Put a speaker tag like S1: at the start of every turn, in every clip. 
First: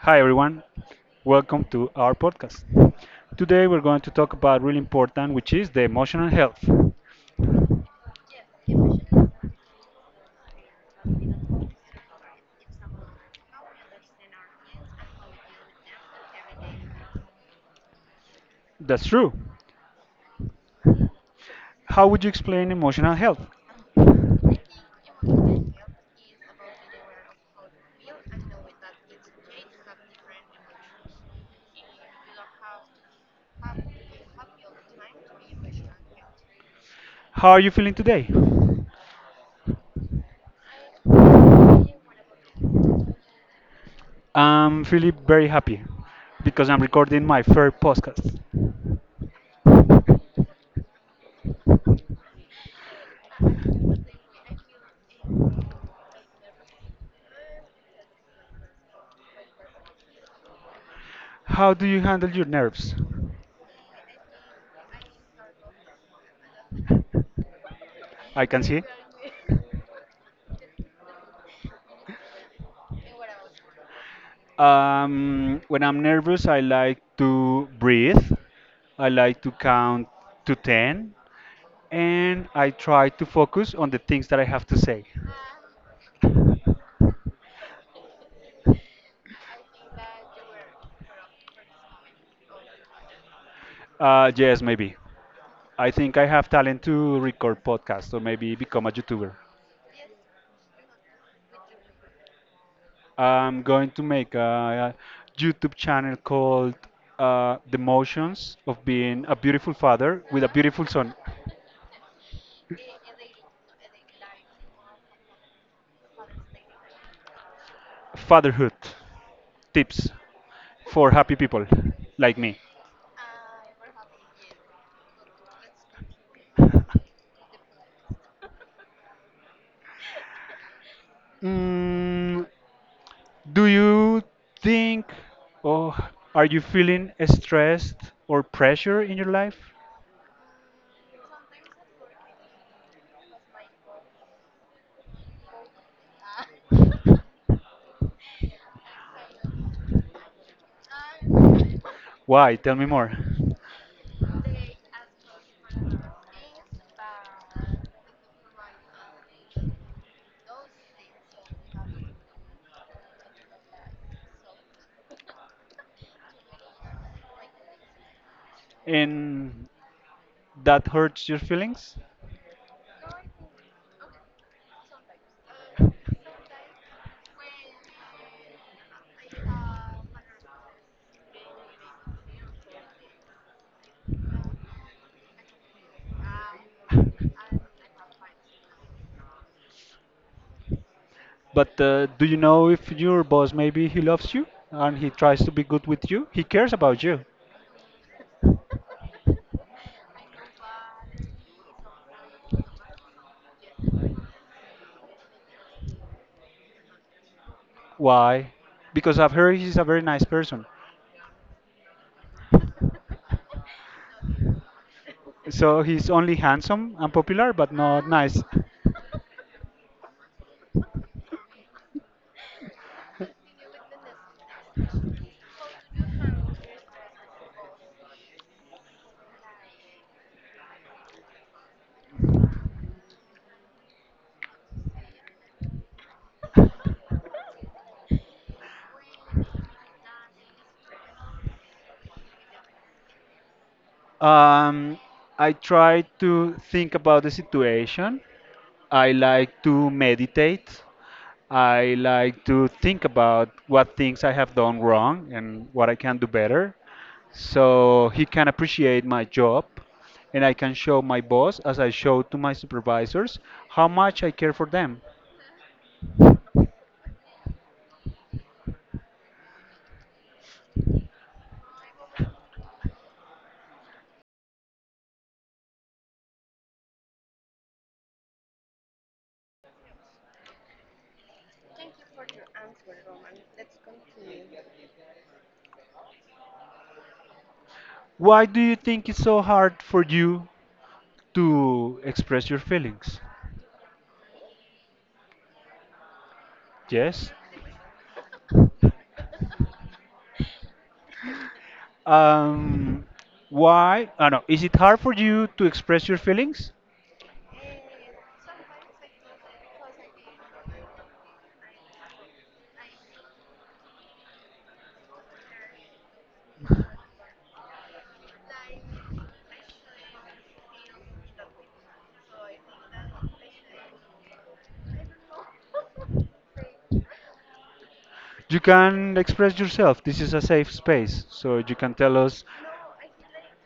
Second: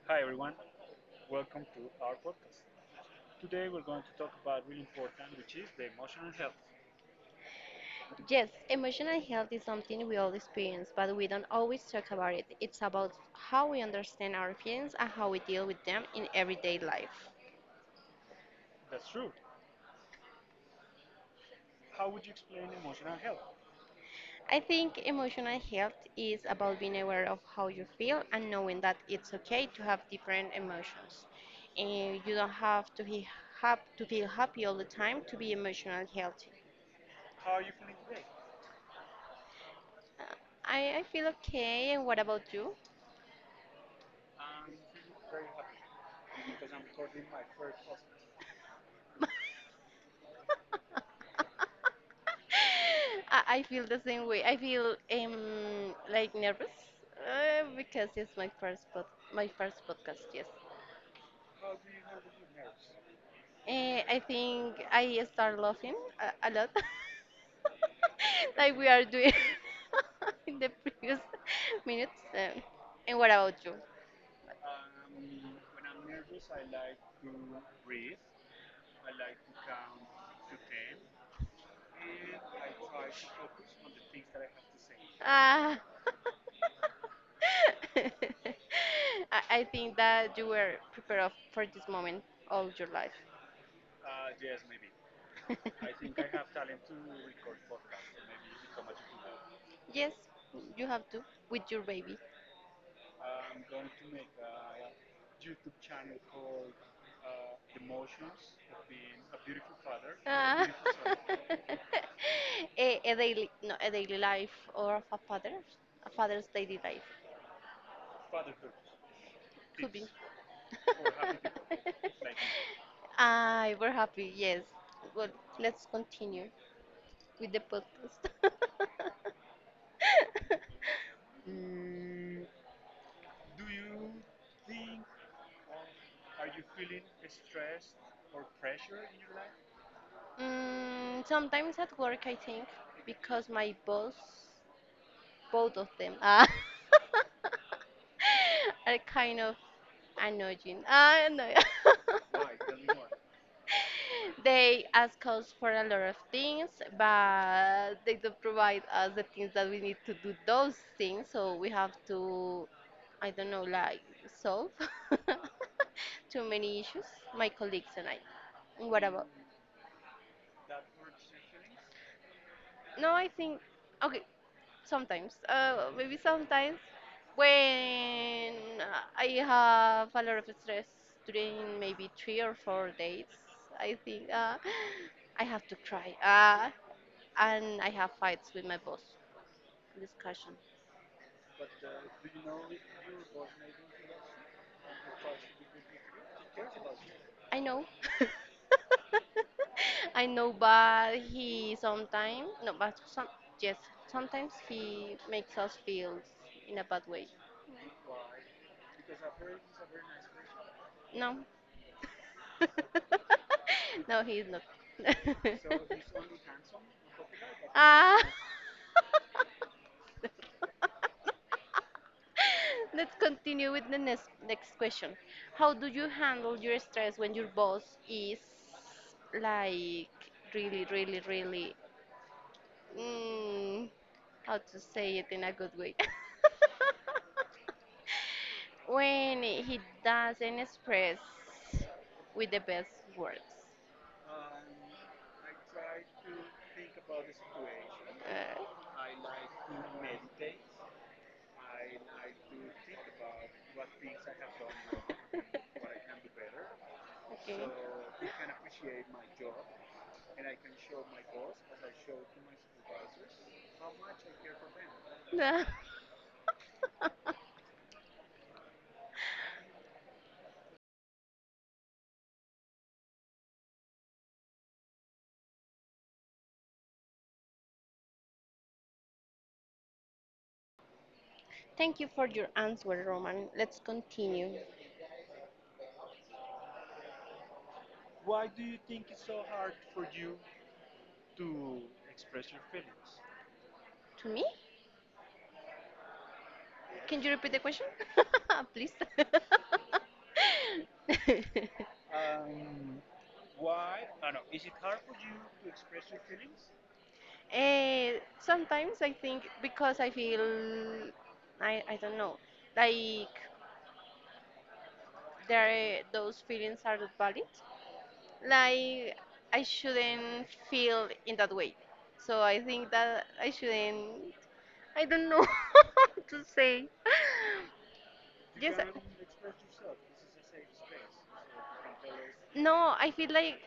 S1: Hi everyone, welcome to our podcast. Today we're going to talk about really important, which is the emotional health.
S2: Yes, emotional health is something we all experience, but we don't always talk about it. It's about how we understand our feelings and how we deal with them in everyday life.
S1: That's true. How would you explain emotional health?
S2: I think emotional health is about being aware of how you feel and knowing that it's okay to have different emotions. And you don't have to be hap to feel happy all the time to be emotionally healthy.
S1: How are you feeling today?
S2: Uh, I feel okay, and what about you?
S1: I'm feeling very happy because I'm recording my first podcast.
S2: I feel the same way. I feel like nervous because it's my my first podcast. Yes,
S1: How do you handle your nerves?
S2: I think I start laughing a lot,
S1: I can
S2: like
S1: see.
S2: we are doing in the previous minutes. And what about you?
S1: When I'm nervous, I like to breathe. I like to count to 10 and I try to focus on the things that I have to say.
S2: Ah. I think that you were prepared for this moment all your life.
S1: Yes, maybe. I think I have talent to record podcasts or maybe become a YouTuber.
S2: Yes, you have to with your baby.
S1: I'm going to make a, YouTube channel called The Motions of Being a Beautiful Father with a
S2: Ah.
S1: Beautiful Son.
S2: Soul. A daily no A daily life or of a father a father's daily life
S1: Fatherhood
S2: could be.
S1: tips for happy people like me.
S2: I we're happy, yes. Well, let's continue with the podcast. Mm,
S1: Mm, do you think or are you feeling stressed or pressure in your life?
S2: sometimes at work I think, because my boss, both of them, ah, are kind of, I know, Jin. I know.
S1: Why? Tell me more.
S2: They ask us for a lot of things, but they don't provide us the things that we need to do those things. So we have to, I don't know, like solve too many issues. My colleagues and I. What about?
S1: And that hurts your feelings?
S2: No, I think okay. Sometimes, maybe sometimes when I have a lot of stress during maybe 3 or 4 days, I think I have to cry. And I have fights with my boss, discussion.
S1: But do you know if your boss maybe he loves you and he tries to be good with you? He cares about you.
S2: I know. I know, but he sometimes, no, but yes, sometimes he makes us feel in a bad way.
S1: Why? Because I've heard he's a very nice person.
S2: No, no, he's not.
S1: So he's only handsome and popular, but not
S2: Ah.
S1: nice.
S2: Let's continue with the next question. How do you handle your stress when your boss is like really, really, really? Mm, how to say it in a good way? When he doesn't express with the best words.
S1: Um, I try to think
S2: Uh,
S1: about the situation. I like to meditate. I like to think about what things I have done wrong and what I can do better. So he
S2: okay.
S1: can appreciate my job and I can show my boss, as I show to my supervisors, how much I care for them.
S2: No. Thank you for your answer, Roman. Let's continue.
S1: Why do you think it's so hard for you to express your feelings?
S2: To me? Can you
S1: Yes?
S2: repeat the question? Please.
S1: Um, why? I know. Is it hard for you to express your feelings?
S2: Eh, sometimes I think because I feel I don't know, like there those feelings are valid, like I shouldn't feel in that way. So I think that I shouldn't. I don't know what to say.
S1: You
S2: Yes,
S1: can express yourself. This is a safe space, so you can tell us.
S2: no, I feel like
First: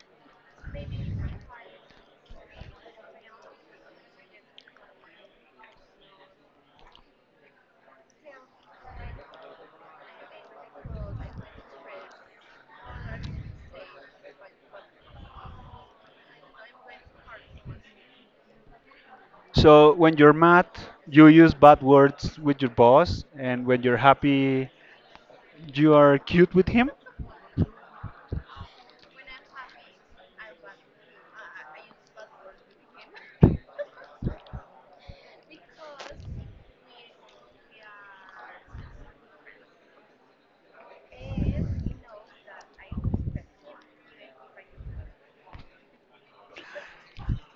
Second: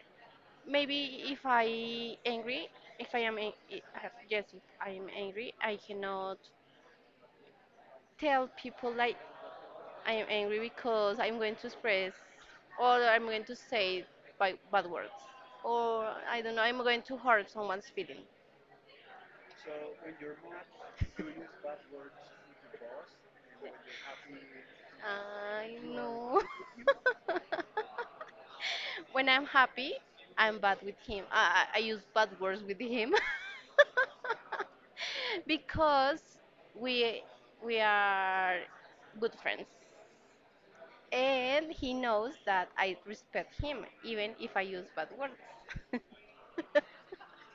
S2: maybe if I angry, if I am an- I- yes, if I am angry, I cannot tell people like I am angry, because I'm going to express or I'm going to say by bad words, or I don't know, I'm going to hurt someone's feeling.
S1: So when you're mad, you use bad words with your boss, and when you're happy,
S2: I
S1: you are
S2: know.
S1: cute with him.
S2: When I'm happy, I'm bad with him. I use bad words with him because we we are good friends, and he knows that I respect him even if I use bad words.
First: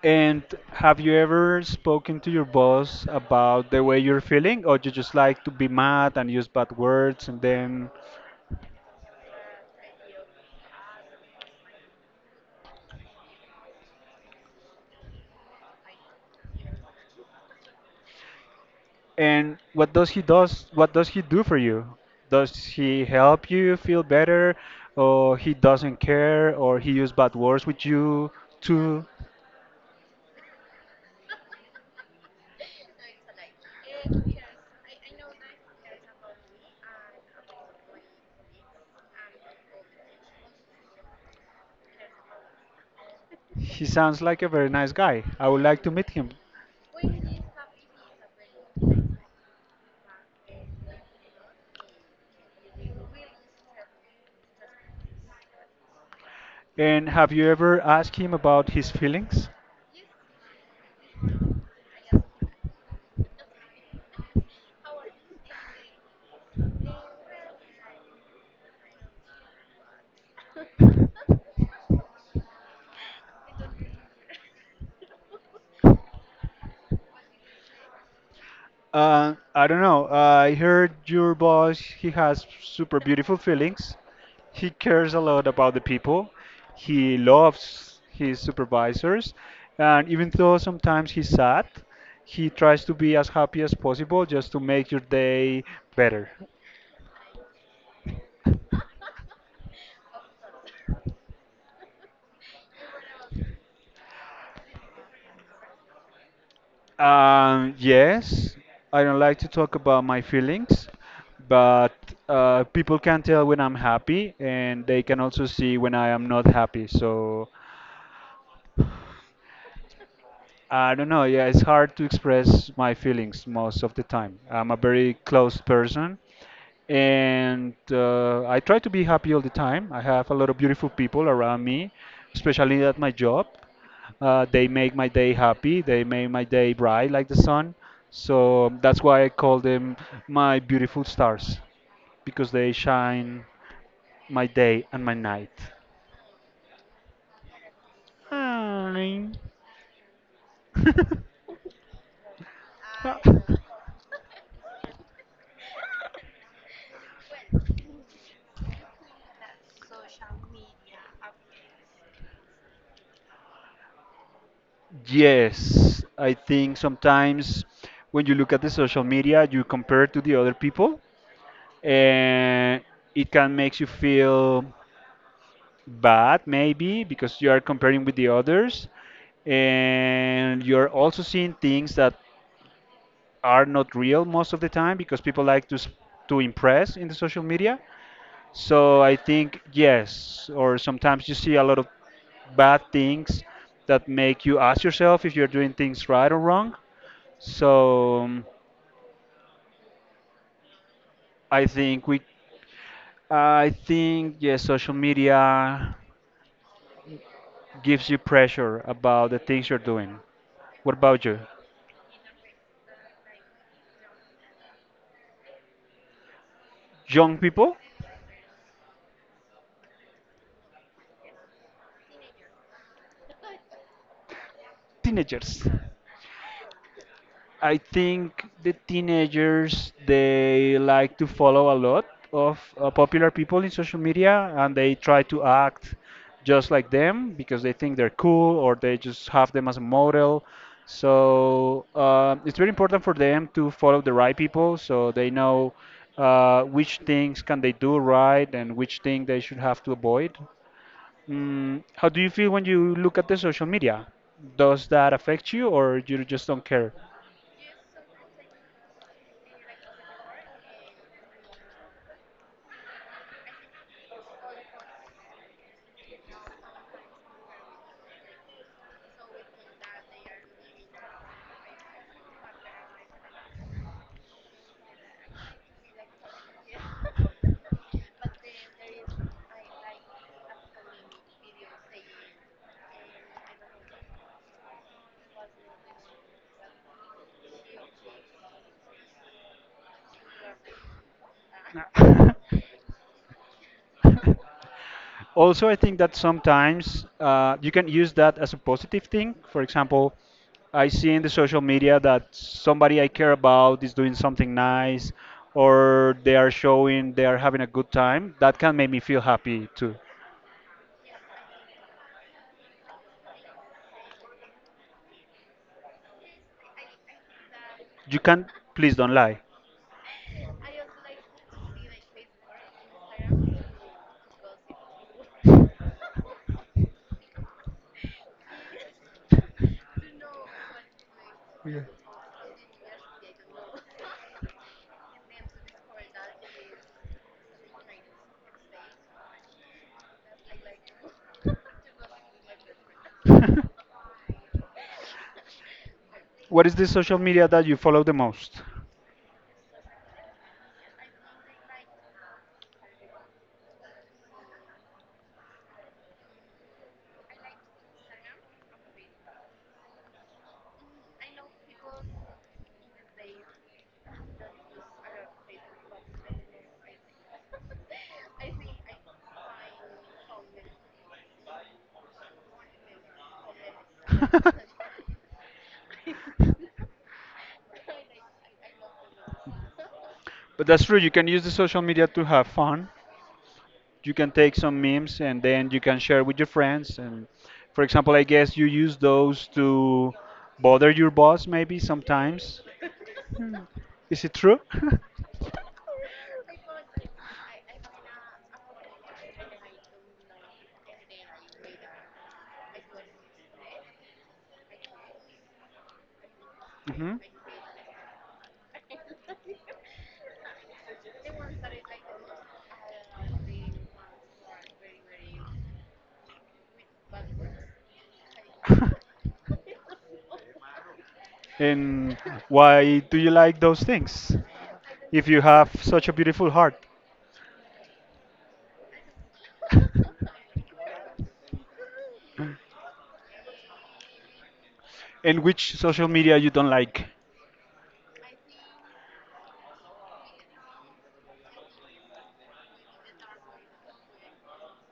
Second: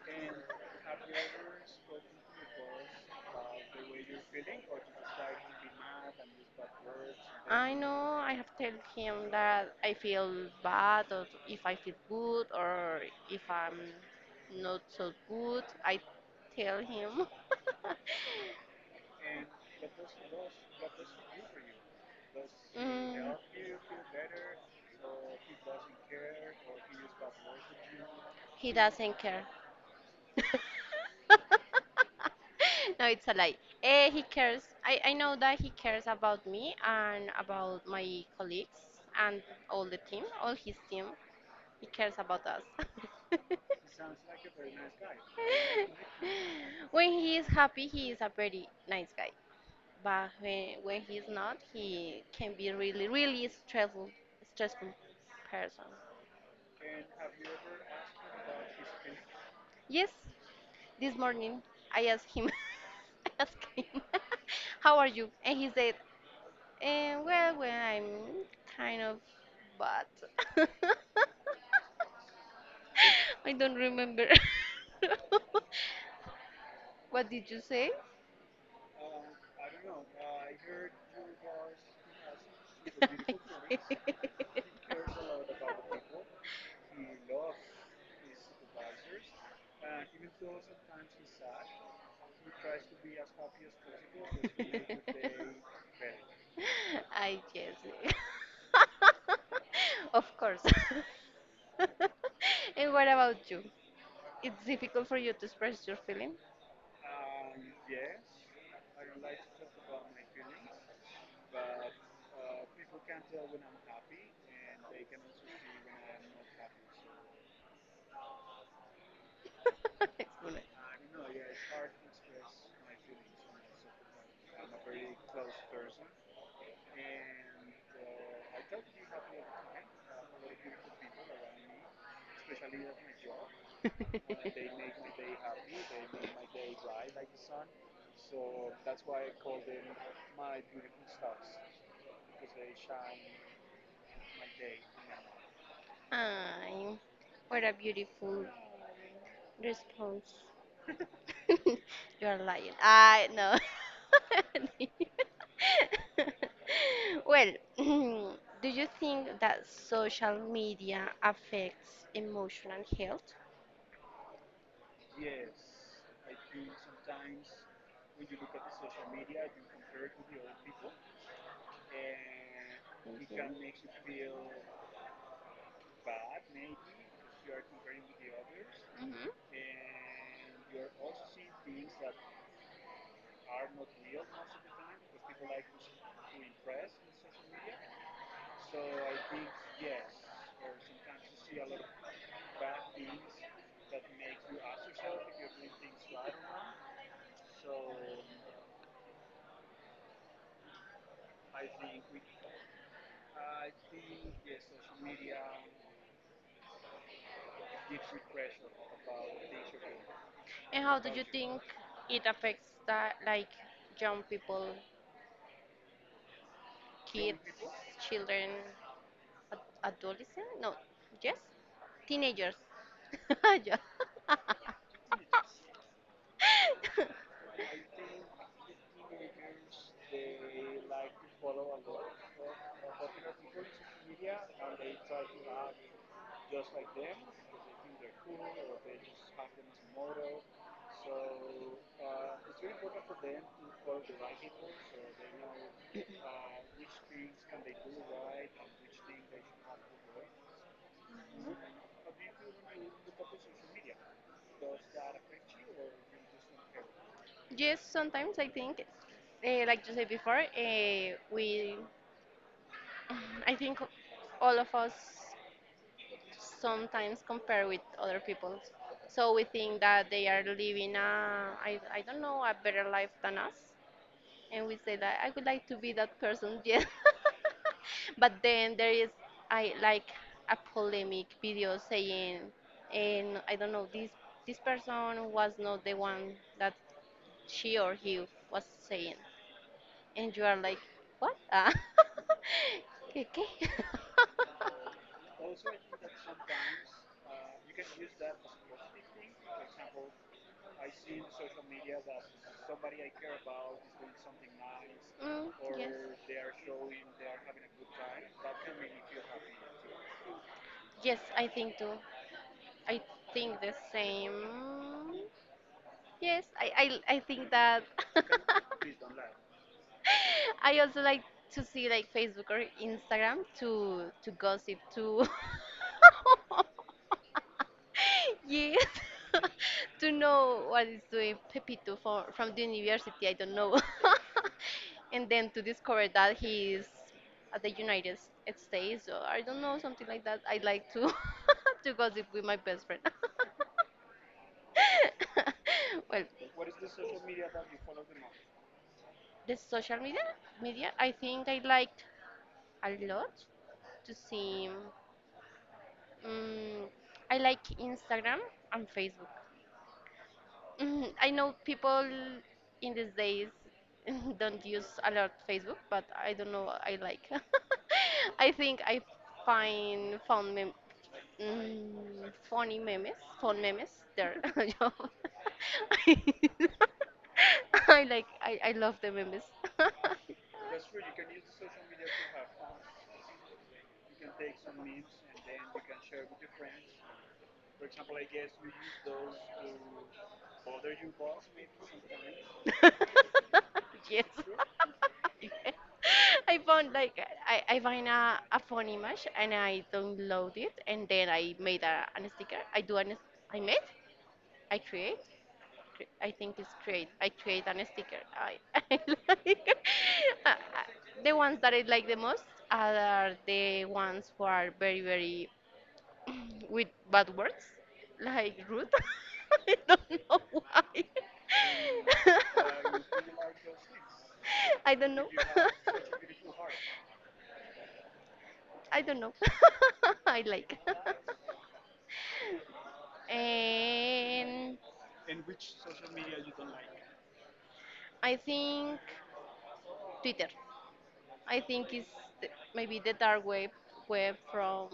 S1: And have you ever spoken to your boss about the way you're feeling, or you just like to be mad and use bad words, and
S2: I
S1: then
S2: know I have told him that I feel bad, or if I feel good, or if I'm not so good. I tell him.
S1: and what does he does? What does he do for you? Does he
S2: Mm,
S1: help you feel better, or he doesn't care, or he use bad words with you
S2: he
S1: too?
S2: doesn't care. No, it's a lie. Eh, he cares. I know that he cares about me and about my colleagues, and all the team, all his team. He cares about us.
S1: He sounds like a very nice guy. I would like to meet him.
S2: When he is happy, he is a very nice guy. But when he is not, he can be really, really stressful person.
S1: And have you ever asked him about his feelings?
S2: Yes, this morning I asked him, I asked him, how are you? And he said, eh, well, I'm kind of bad. I don't remember. What did you say?
S1: I don't know. I heard your boss, he has super beautiful feelings. He cares a lot about the people. He loves his supervisors. And even though sometimes he's sad, he tries to be as happy as possible just to make your day better.
S2: I guess. Of course. And what about you? It's difficult for you to express your feeling?
S1: Yes, I don't like to talk about my feelings, but people can tell when I'm happy and they can also see when I am not happy. So
S2: It's good.
S1: I don't know. Yeah, it's hard to express my feelings most of the time. I'm a very closed person, and I try to be happy all the time. I have a lot of beautiful people around me, especially at my job. They make my day happy. They make my day bright like the sun. So that's why I call them my beautiful stars because they shine my day and my night.
S2: Ay, what a beautiful
S1: Hi.
S2: response. You are lying. I no. Well, do you think that social media affects emotional health?
S1: Yes, I think sometimes when you look at the social media, you compare to the other people, and it can make you feel bad maybe because you are comparing with the others,
S2: Hmm.
S1: and you're also seeing things that are not real most of the time because people like to to impress in the social media. So I think yes, or sometimes you see a lot of bad things that make you ask yourself if you're doing things right or wrong. So I think we, I think yes, social media gives you pressure about the things you're doing.
S2: And how
S1: What
S2: do you
S1: about you?
S2: think it affects that, like young people,
S1: Young
S2: kids,
S1: people,
S2: children, ad- adolescent? No, yes, teenagers. Yeah.
S1: teenagers. I think the teenagers they like to follow a lot of popular people in social media and they try to act just like them because they think they're cool or they just have them as a model. So it's very important for them to follow the right people so they know which things can they do right and which thing they should have to avoid. Mm, how do you feel when you look at the social media? Does that affect you or you just don't care?
S2: Yes, sometimes I think, like you said before, we, I think all of us sometimes compare with other people. So we think that they are living a, I don't know, a better life than us, and we say that I would like to be that person, yeah. But then there is, I like a polemic video saying, and I don't know this person was not the one that she or he was saying, and you are like, what? Ah. ¿Qué, qué?
S1: Also, I think that sometimes you can use that as a positive thing. For example, I see in the social media that somebody I care about is doing something nice,
S2: Mm, yes.
S1: or they are showing they are having a good time. That can make me feel happy too.
S2: Yes, I think too. I think the same. Yes, I think that.
S1: You can please don't lie.
S2: I also like to see like Facebook or Instagram to gossip to yes to know what is doing Pepito from the university. I don't know, and then to discover that he is at the United States, or I don't know, something like that. I like to to gossip with my best friend. Well,
S1: What is the social media that you follow the most?
S2: the social media, I think I like a lot to see. Mm, I like Instagram and Facebook. Mm, I know people in these days don't use a lot Facebook, but I don't know. I like. I think I find found mm, funny memes, fun memes there. Yo. I like. I love the memes.
S1: But that's true. You can use the social media to have fun. You can take some memes and then you can share with your friends. And for example, I guess you use those to bother your boss maybe sometimes. Is
S2: Yes.
S1: it true?
S2: I found like I find a fun image and I download it and then I made an sticker. I do an I made, I create. I think it's create,
S1: hmm
S2: I create an sticker. I, I like uh, uh, the ones that I like the most are the ones who are very with bad words, like rude. I don't know why.
S1: And why do you like those things
S2: I don't know.
S1: if you have such a beautiful heart?
S2: I don't know. I like. And
S1: And which social media you don't like?
S2: I think Twitter. I think it's the, maybe the dark web from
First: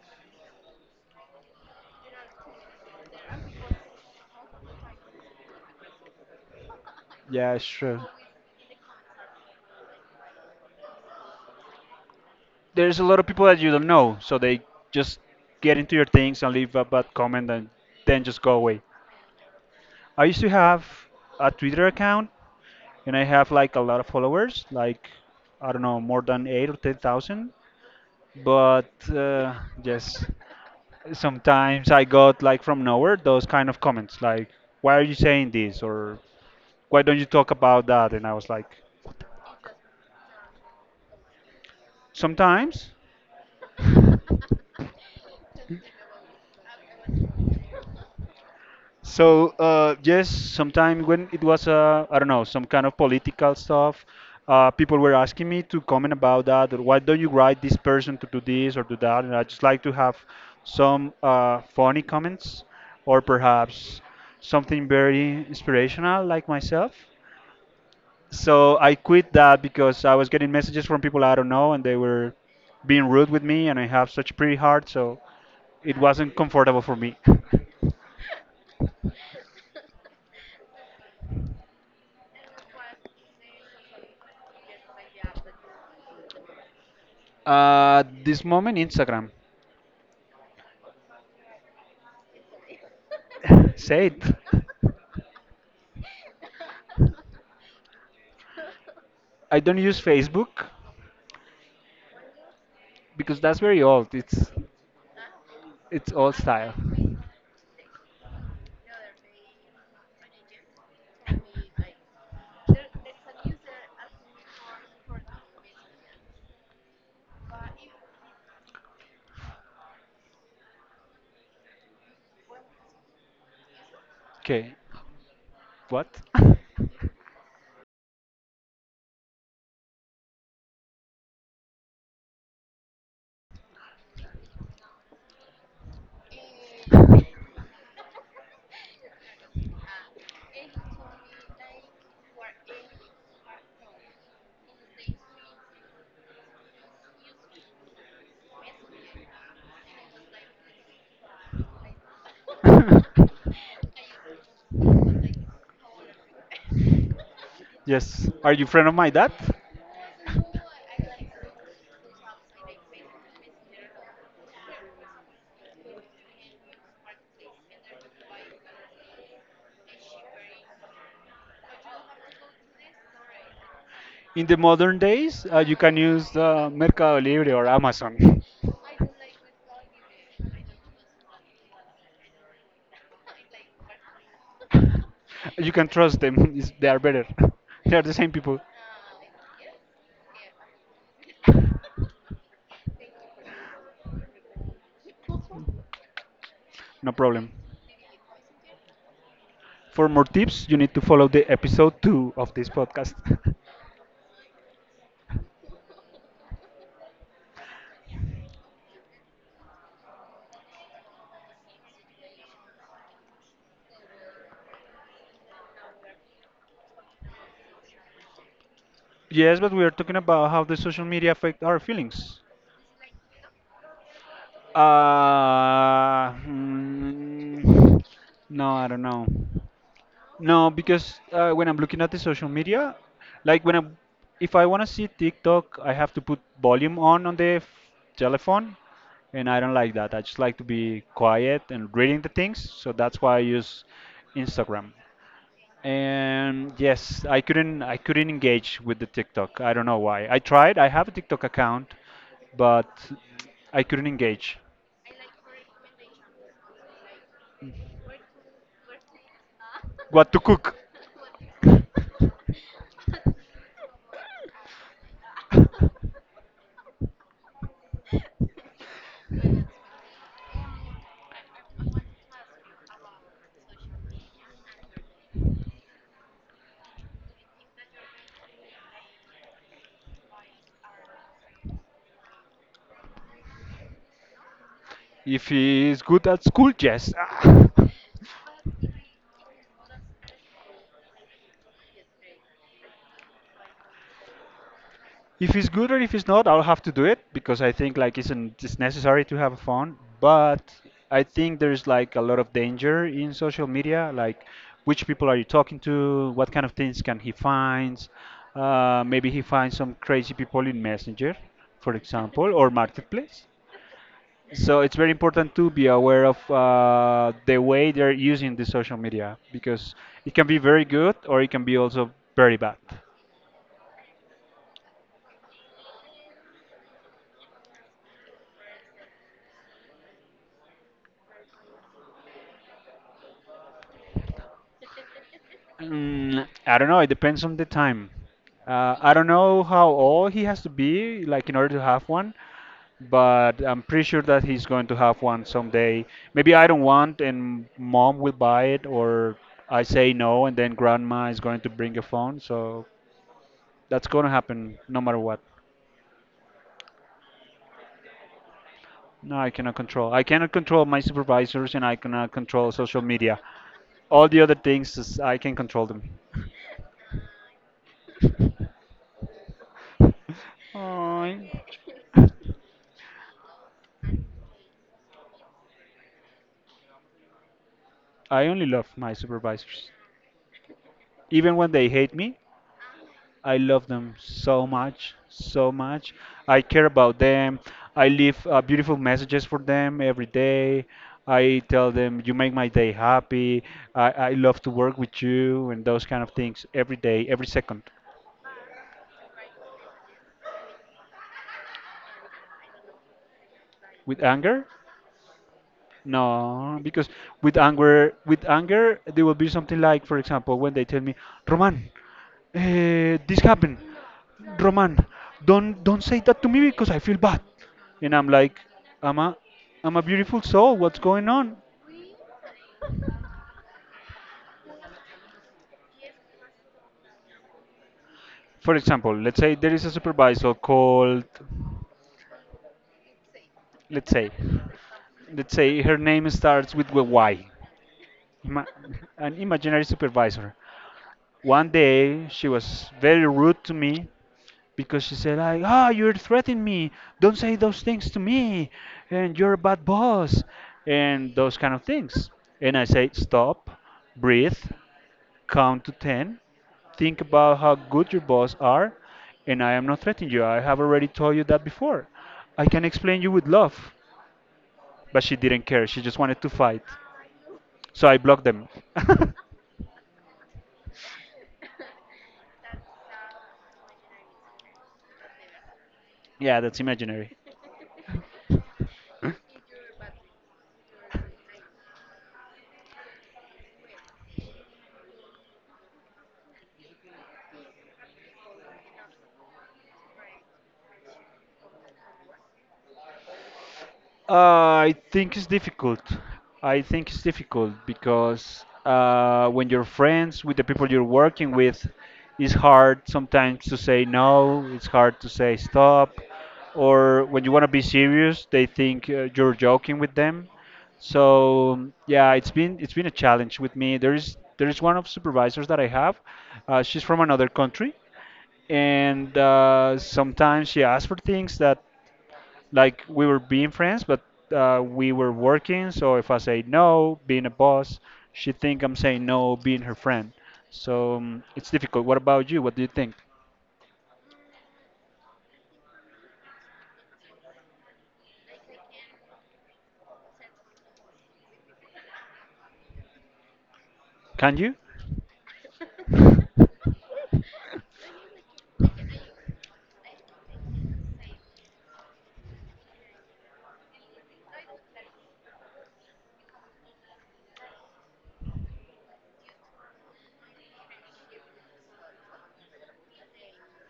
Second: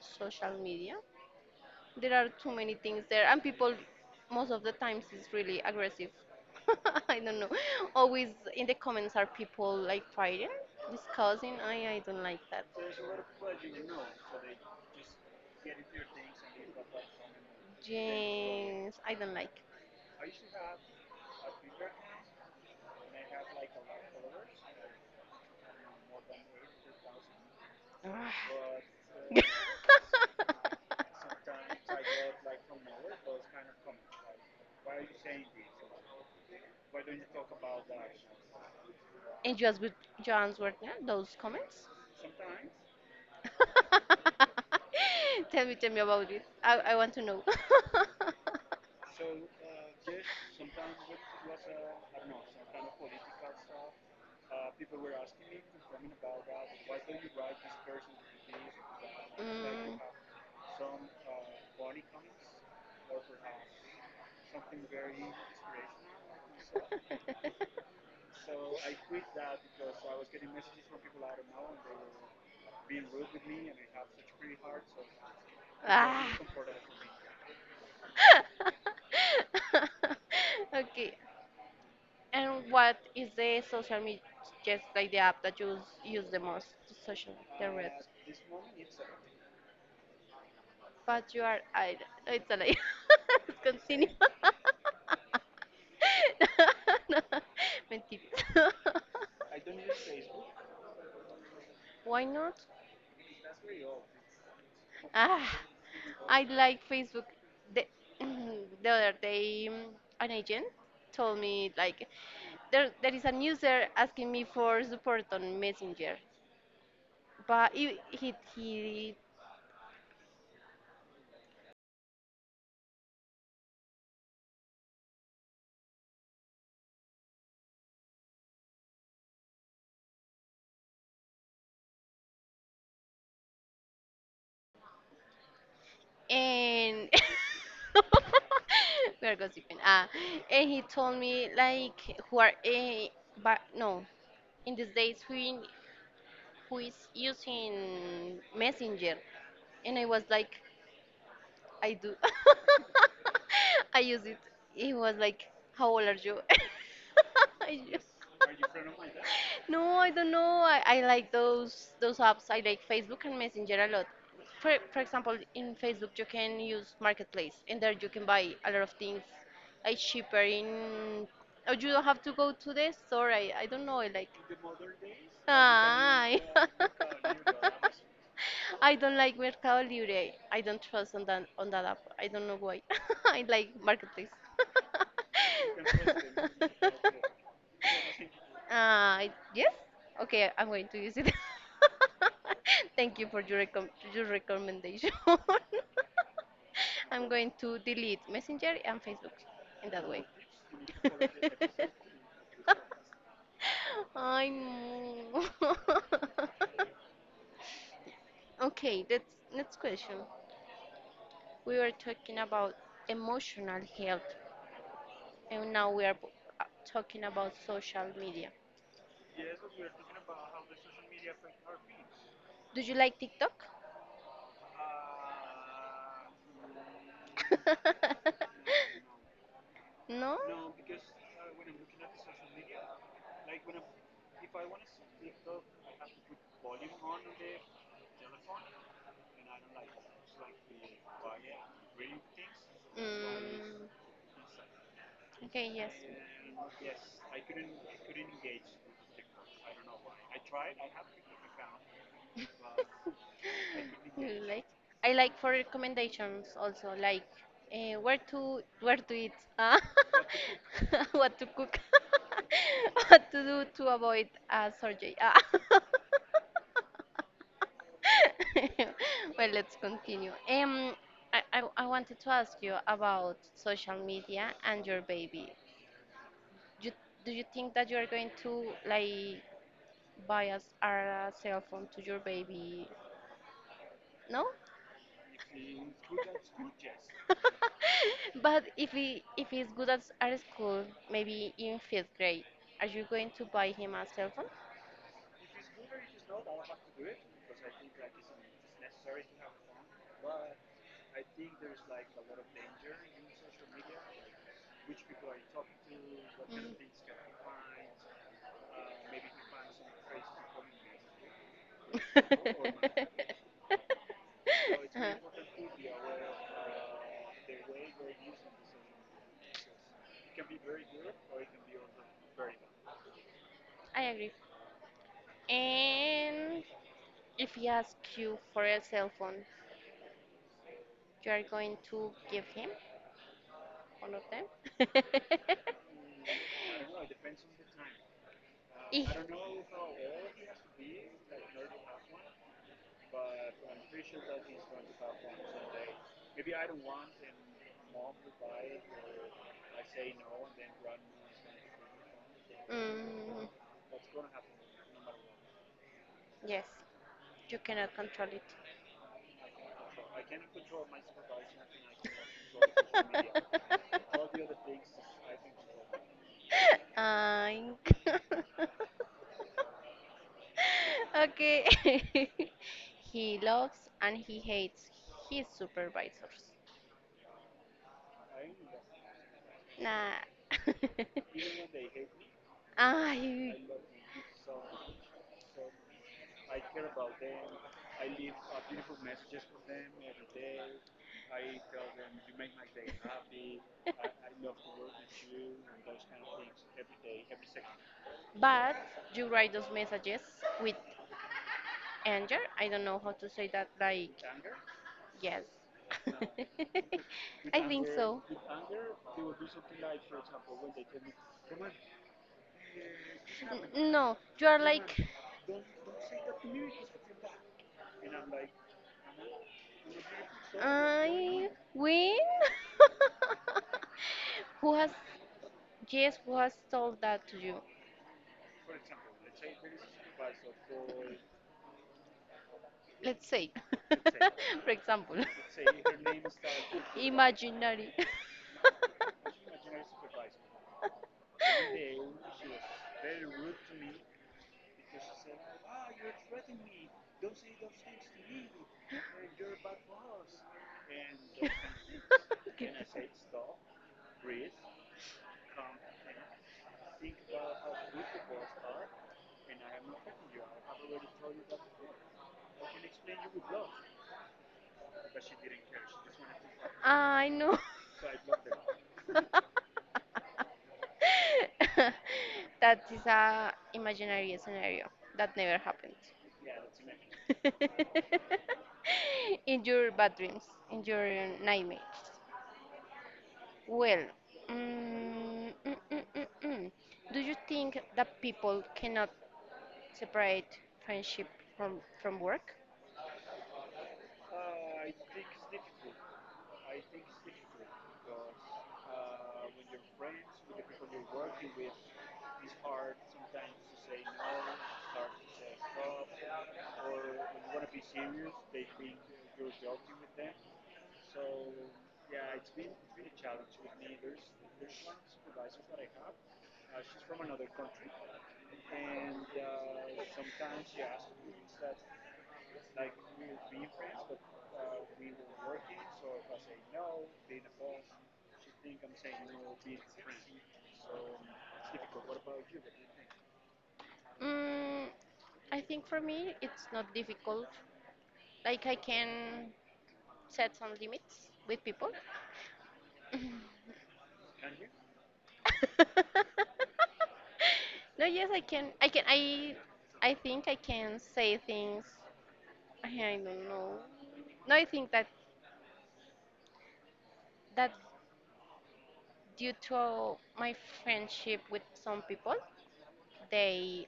S2: social media. There are too many things there, and people most of the times is really aggressive. I don't know.
S1: Yeah, sure.
S2: Always in the comments are people like fighting, discussing. I don't like that.
S1: There's a lot of people that you don't know, so they just get into your things and leave a bad comment and then just go away.
S2: Yes, I don't like.
S1: I used to have a Twitter account and I have like a lot of followers, like I don't know, more than 8 or 10,000.
S2: Ugh.
S1: But uh, yes, sometimes I got like from nowhere those kind of comments like, why are you saying this? Or why don't you talk about that? And I was like,
S2: And just with John's work, yeah, those comments.
S1: sometimes.
S2: Tell me, tell me about it. I want to know.
S1: So yes, sometime when it was I don't know some kind of political stuff, people were asking me to comment about that. Or why don't you write this person to do this or do that? And I just like to have some funny comments or perhaps something very inspirational like myself.
S2: Mm.
S1: So I quit that because I was getting messages from people I don't know and they were being rude with me and I have such pretty heart, so it
S2: Ah.
S1: wasn't comfortable for me.
S2: Okay. And what is the social media, just like the app that you use the most, social, the red?
S1: This moment, Instagram.
S2: But you are, I, it's a lie.
S1: Say
S2: Continue.
S1: it.
S2: No, no, Mentira.
S1: I don't use Facebook
S2: Why not?
S1: because that's very old.
S2: Ah,
S1: It's old
S2: I
S1: style.
S2: like Facebook. The, the other day, mm, an agent told me like there is a user asking me for support on Messenger, but he
S1: Okay, what?
S2: and we're gossiping. Ah, and he told me like who are a, but no, in these days who is using Messenger, and I was like. I do. I use it. He was like, "How old are you?" I ju-
S1: Yes. Are you friend of my dad?
S2: no, I don't know. I like those apps. I like Facebook and Messenger a lot. For example, in Facebook you can use Marketplace, and there you can buy a lot of things, like cheaper in. Or you don't have to go to the store. I don't know. I like.
S1: In the modern days, you can
S2: Ah.
S1: use Mercado Libre or Amazon.
S2: I don't like Mercado Libre. I don't trust on that app. I don't know why. I like Marketplace.
S1: You can trust them. They are better. They are the same people.
S2: Uh, yes. Okay, I'm going to use it. Thank you for your recom your recommendation.
S1: No
S2: I'm
S1: problem.
S2: going to delete Messenger and Facebook in that
S1: For more
S2: way.
S1: tips, you need to follow the episode two of this podcast.
S2: I know. Okay, that's next question. We were talking about emotional health, and now we are talking about social media.
S1: Yes, but we are talking about how the social media affect our feelings.
S2: Do you like TikTok?
S1: Uh, mm, no, I don't know.
S2: No?
S1: No, because when I'm looking at the social media, like when I'm, if I want to see TikTok, I have to put volume on the f telephone, and I don't like that. I just like to be quiet and reading the things, so that's why I use
S2: Mm,
S1: Instagram.
S2: okay, yes.
S1: And yes, I couldn't engage with the TikTok. I don't know why. I tried. I have a TikTok account, but I couldn't engage.
S2: Like I like for recommendations also like where to eat
S1: What to cook?
S2: what to cook, what to do to avoid a surgery. Ah. Well, let's continue. I wanted to ask you about social media and your baby. You, do you think that you are going to like bias a cell phone to your baby? No.
S1: If he is good at school, yes. Ah.
S2: But if he if he's good at school, maybe in fifth grade, are you going to buy him a cell phone?
S1: If it's good or if it's not, I'll have to do it because I think like isn't it's necessary to have a phone. But I think there's like a lot of danger in social media, like which people are you talking
S2: Mm.
S1: to, what kind of things can he find? Maybe he finds some crazy people in Messenger, for example, or Marketplace. So it's very
S2: Uh-huh.
S1: important to be aware of the way they're using the social media because it can be very good or it can be also very bad.
S2: I agree. And if he asks you for a cell phone, you are going to give him? All of them?
S1: Mm, I don't know. It depends on the time.
S2: Eh.
S1: I don't know how old he has to be, like in order to have one, but I'm pretty sure that he's going to have one someday. Maybe I don't want, and mom will buy it, or I say no, and then grandma is going to bring a phone. So
S2: Mm,
S1: that's going to happen no matter what.
S2: yes, you cannot control it.
S1: No, I cannot control. I cannot control my supervisors, and I cannot control social media. All the other things, I can control them.
S2: Ang-
S1: Aw.
S2: okay. He loves and he hates his supervisors.
S1: I only love my supervisors.
S2: Nah.
S1: Even when they hate me,
S2: I,
S1: I love them so much, so much. I care about them. I leave beautiful messages for them every day. I tell them, you make my day happy. I love to work with you and those kind of things every day, every second.
S2: but you write those messages with anger. I don't know how to say that. Like,
S1: With anger,
S2: yes.
S1: no, because
S2: I think so.
S1: with anger, there will be something like, for example, when they tell me, Roman, this happened.
S2: No, you are
S1: Roman,
S2: like,
S1: don't say that to me because I feel bad. And I'm like, I'm a, I'm a beautiful soul. What's going
S2: I
S1: on?
S2: win? Who has, yes, who has told that to you?
S1: For example, let's say there is a supervisor called,
S2: Let's say, let's
S1: let's say,
S2: for example,
S1: let's say her
S2: let's
S1: name starts with a
S2: Y.
S1: Y.
S2: Imaginary.
S1: Ima- an imaginary supervisor. One day she was very rude to me because she said like, "Ah, you're threatening me. Don't say those things to me. And you're a bad boss." And those kind of things. And I say, "Stop, breathe, count to 10, think about how good your boss are, and I am not threatening you. I have already told you that before. I can explain you with love." But she didn't care. She just wanted to fight.
S2: I know.
S1: So I blocked them.
S2: That is a imaginary scenario that never happened.
S1: Yeah, that's imaginary.
S2: In your bad dreams, in your nightmares. Well, mm, mm, mm, mm, mm. Do you think that people cannot separate friendship from, from work?
S1: Uh, I think it's difficult. I think it's difficult because when you're friends with the people you're working with, it's hard sometimes to say no, it's hard to say stop, or when you want to be serious, they think you're joking with them. So yeah, it's been a challenge with me. There is one of supervisors that I have. She's from another country, and sometimes she asks for things that like we were being friends, but we were working. So if I say no, being a boss, she think I'm saying no, being her friend. So it's difficult. What about you? What do you think?
S2: Mm, I think for me, it's not difficult. Like, I can set some limits with people.
S1: Can you?
S2: No, yes, I can. I can. I. I think I can say things. I don't know. No, I think that that due to my friendship with some people, they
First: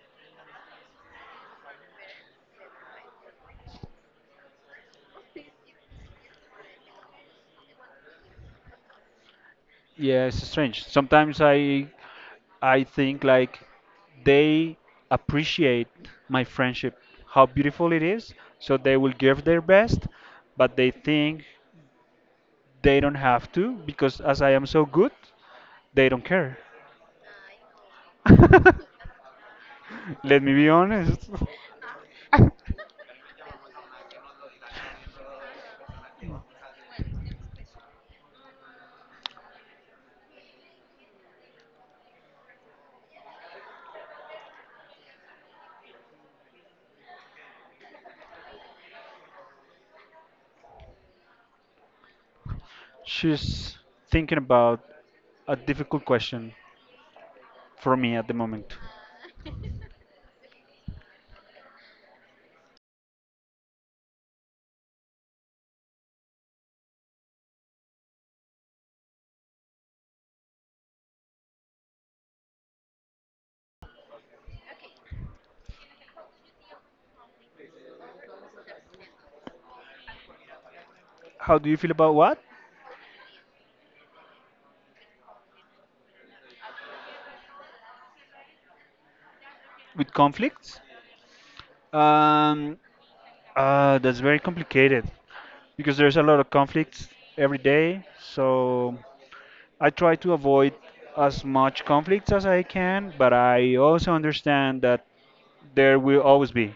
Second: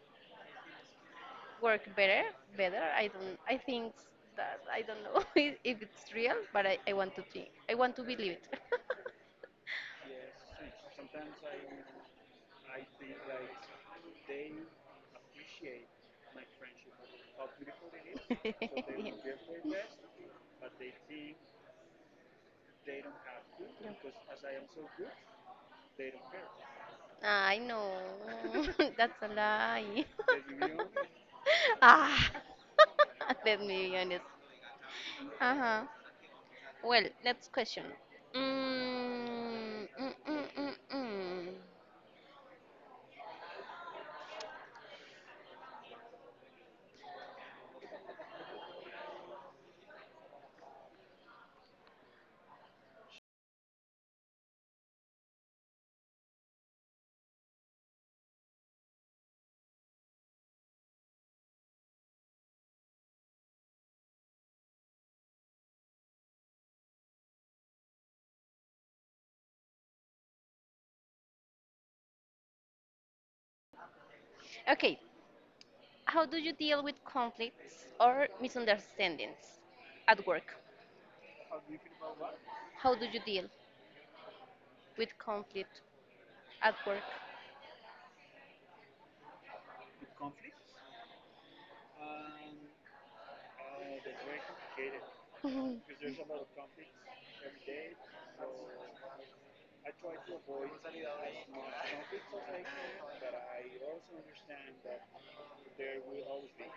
S2: work better. Better. I don't. I think that I don't know if it's real, but I want to think. I want to believe it.
S1: Yeah, it's strange. Sometimes I I think like they appreciate my friendship, how beautiful it is, so they will give their best, but they think they don't have to because as I am so good, they don't care.
S2: I know. That's a lie.
S1: Let me be honest.
S2: Ah. Let me be honest. Uh huh. Well, next question. Mm, mm, mm, mm, mm.
S1: She's thinking about a difficult question for me at the moment.
S2: Okay, how do you deal with conflicts or misunderstandings at work?
S1: How do you feel about what?
S2: How do you deal with conflict at work.
S1: With conflicts? Um, that's very complicated because there's a lot of conflicts every day. So I try to avoid as much conflicts as I can, but I also understand that there will always be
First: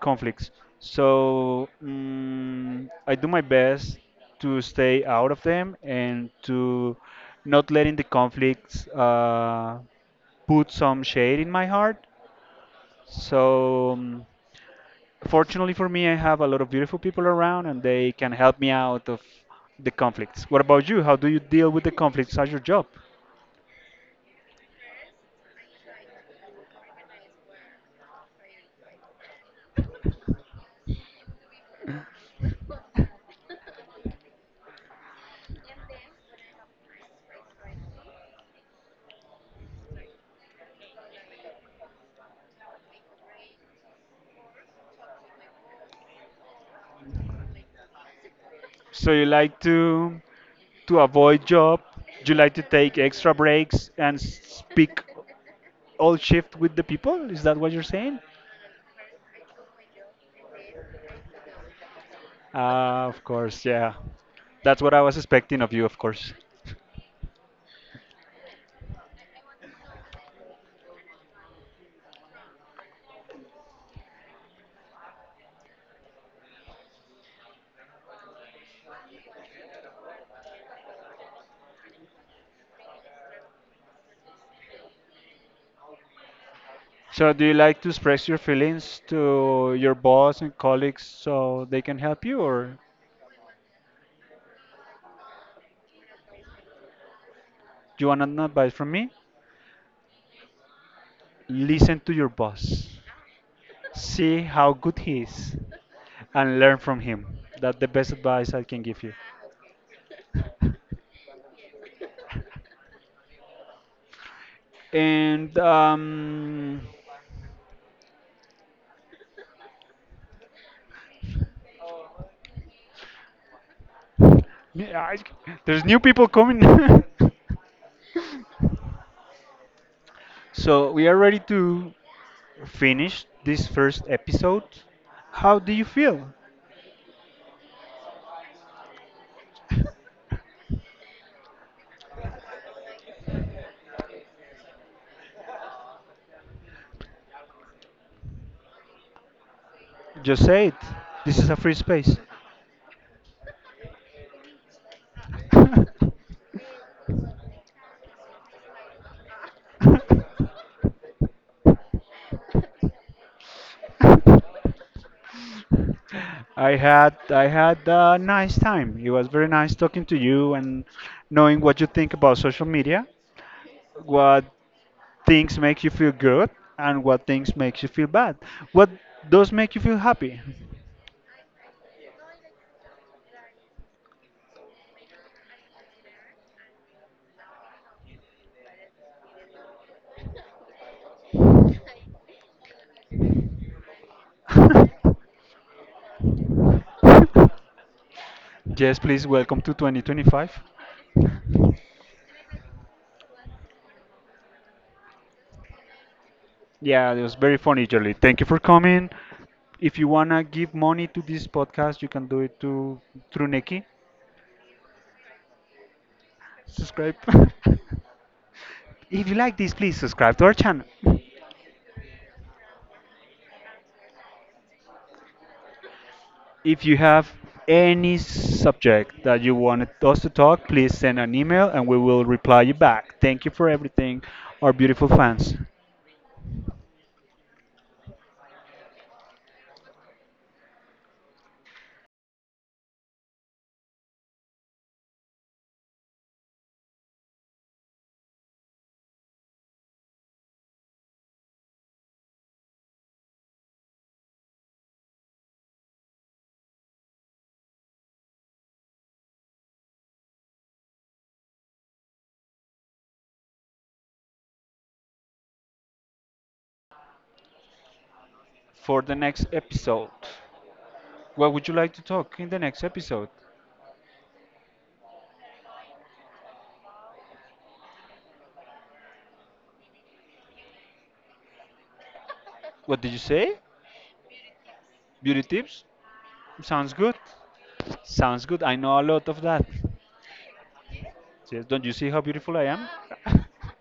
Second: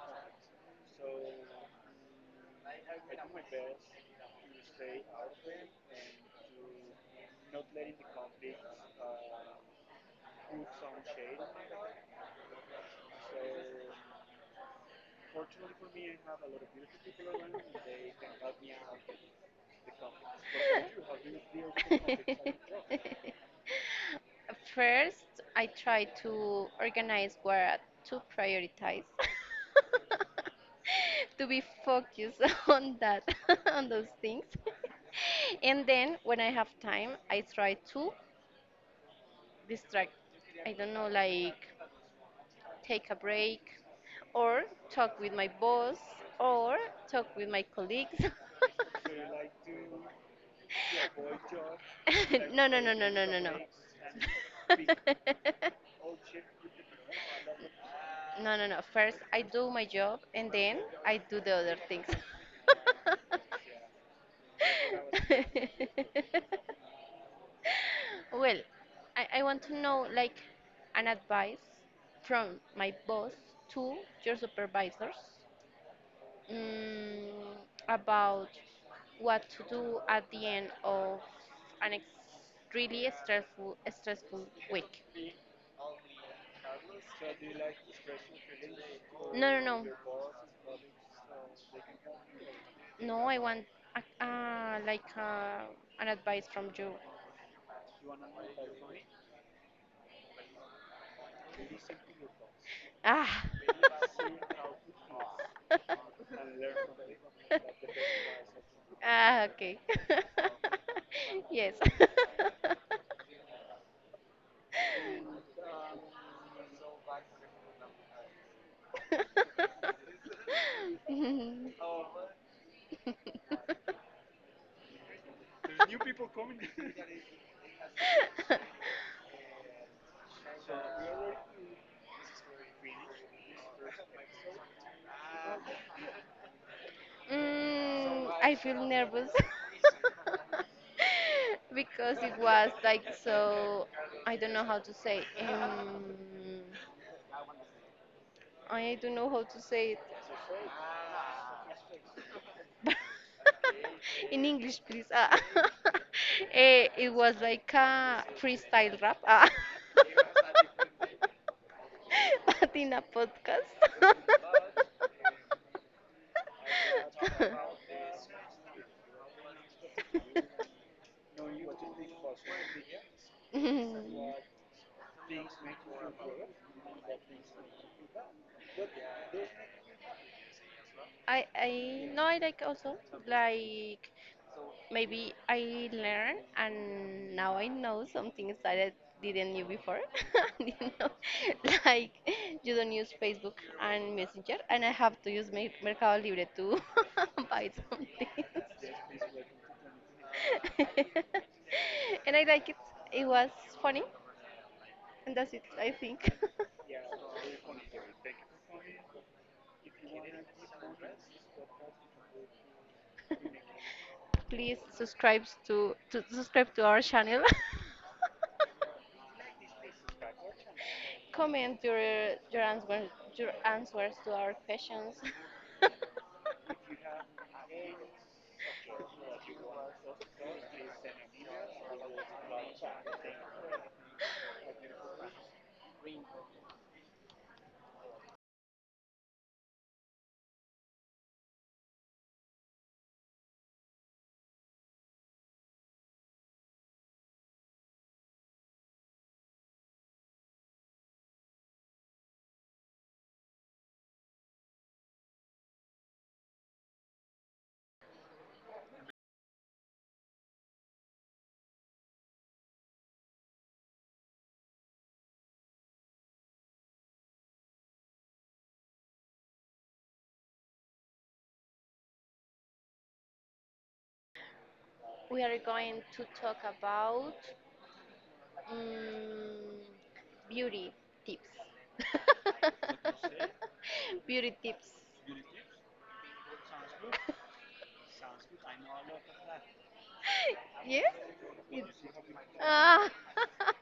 S1: conflicts. So I do my best to stay out of them and to not letting the conflicts put some shade in my heart. So mm, fortunately for me, I have a lot of beautiful people around and they can help me out of the conflicts. What about you? How do you deal with the conflicts at your job?
S2: First, I try to organize what to prioritize, to be focused on that, on those things. And then when I have time, I try to distract. I don't know, like take a break or talk with my boss or talk with my colleagues.
S1: So you like to avoid job? You like to
S2: no, no, no,
S1: take
S2: no,
S1: extra
S2: no, no,
S1: breaks and
S2: no.
S1: speak all shift with the people? Is that what you're saying?
S2: No, no, no. First, I do my job and then I do the other things.
S1: Ah, of course, yeah. That's what I was expecting of you, of course.
S2: Well, I want to know like an advice from my boss to your supervisors, mm, about what to do at the end of an really stressful week.
S1: So do you like to express your feelings
S2: No, no,
S1: to
S2: no.
S1: your boss and colleagues so they can help you, or
S2: No, I want a, an advice from you.
S1: do you want an advice from me? Listen to your boss.
S2: Ah.
S1: See how good he is and learn from him. That's the best advice I can give you.
S2: Ah, okay. Yes.
S1: And yeah, I, there's new people coming. So we are ready to finish this first episode. How do you feel?
S2: Mm, I feel nervous because it was like so. I don't know how to say. I don't know how to say it.
S1: Just say it. This is a free space.
S2: In English, please. Ah. Eh, it was like a freestyle rap. Ah. But in a podcast.
S1: I had a nice time. It was very nice talking to you and knowing what you think about social media, what things make you feel good and what things makes you feel bad. What does make you feel happy?
S2: I no I like also like maybe I learn and now I know some things that I didn't knew before. Did know. Like you don't use Facebook and Messenger, and I have to use Mercado Libre to buy some things.
S1: Yes, please welcome to 2025.
S2: And I like it. It was funny, and that's it I think.
S1: Yeah, it was very funny, Julie. Thank you for coming. If you wanna give money to this podcast, you can do it to through Nikki.
S2: Please subscribe to subscribe to our
S1: Subscribe.
S2: channel.
S1: If you like this, please subscribe to our channel.
S2: Comment your your answers your answers to our questions.
S1: If you have any subject that you want us to talk, please send an email and we will reply you back. Thank you for everything, our beautiful fans. For the next episode, what would you like to talk in the next episode?
S2: We are going to talk about mm beauty tips.
S1: What did you say?
S2: Beauty tips.
S1: Beauty tips? Sounds good. Sounds good. I know a lot of that.
S2: Yes.
S1: Yes, don't you see how beautiful I
S2: Ah.
S1: am?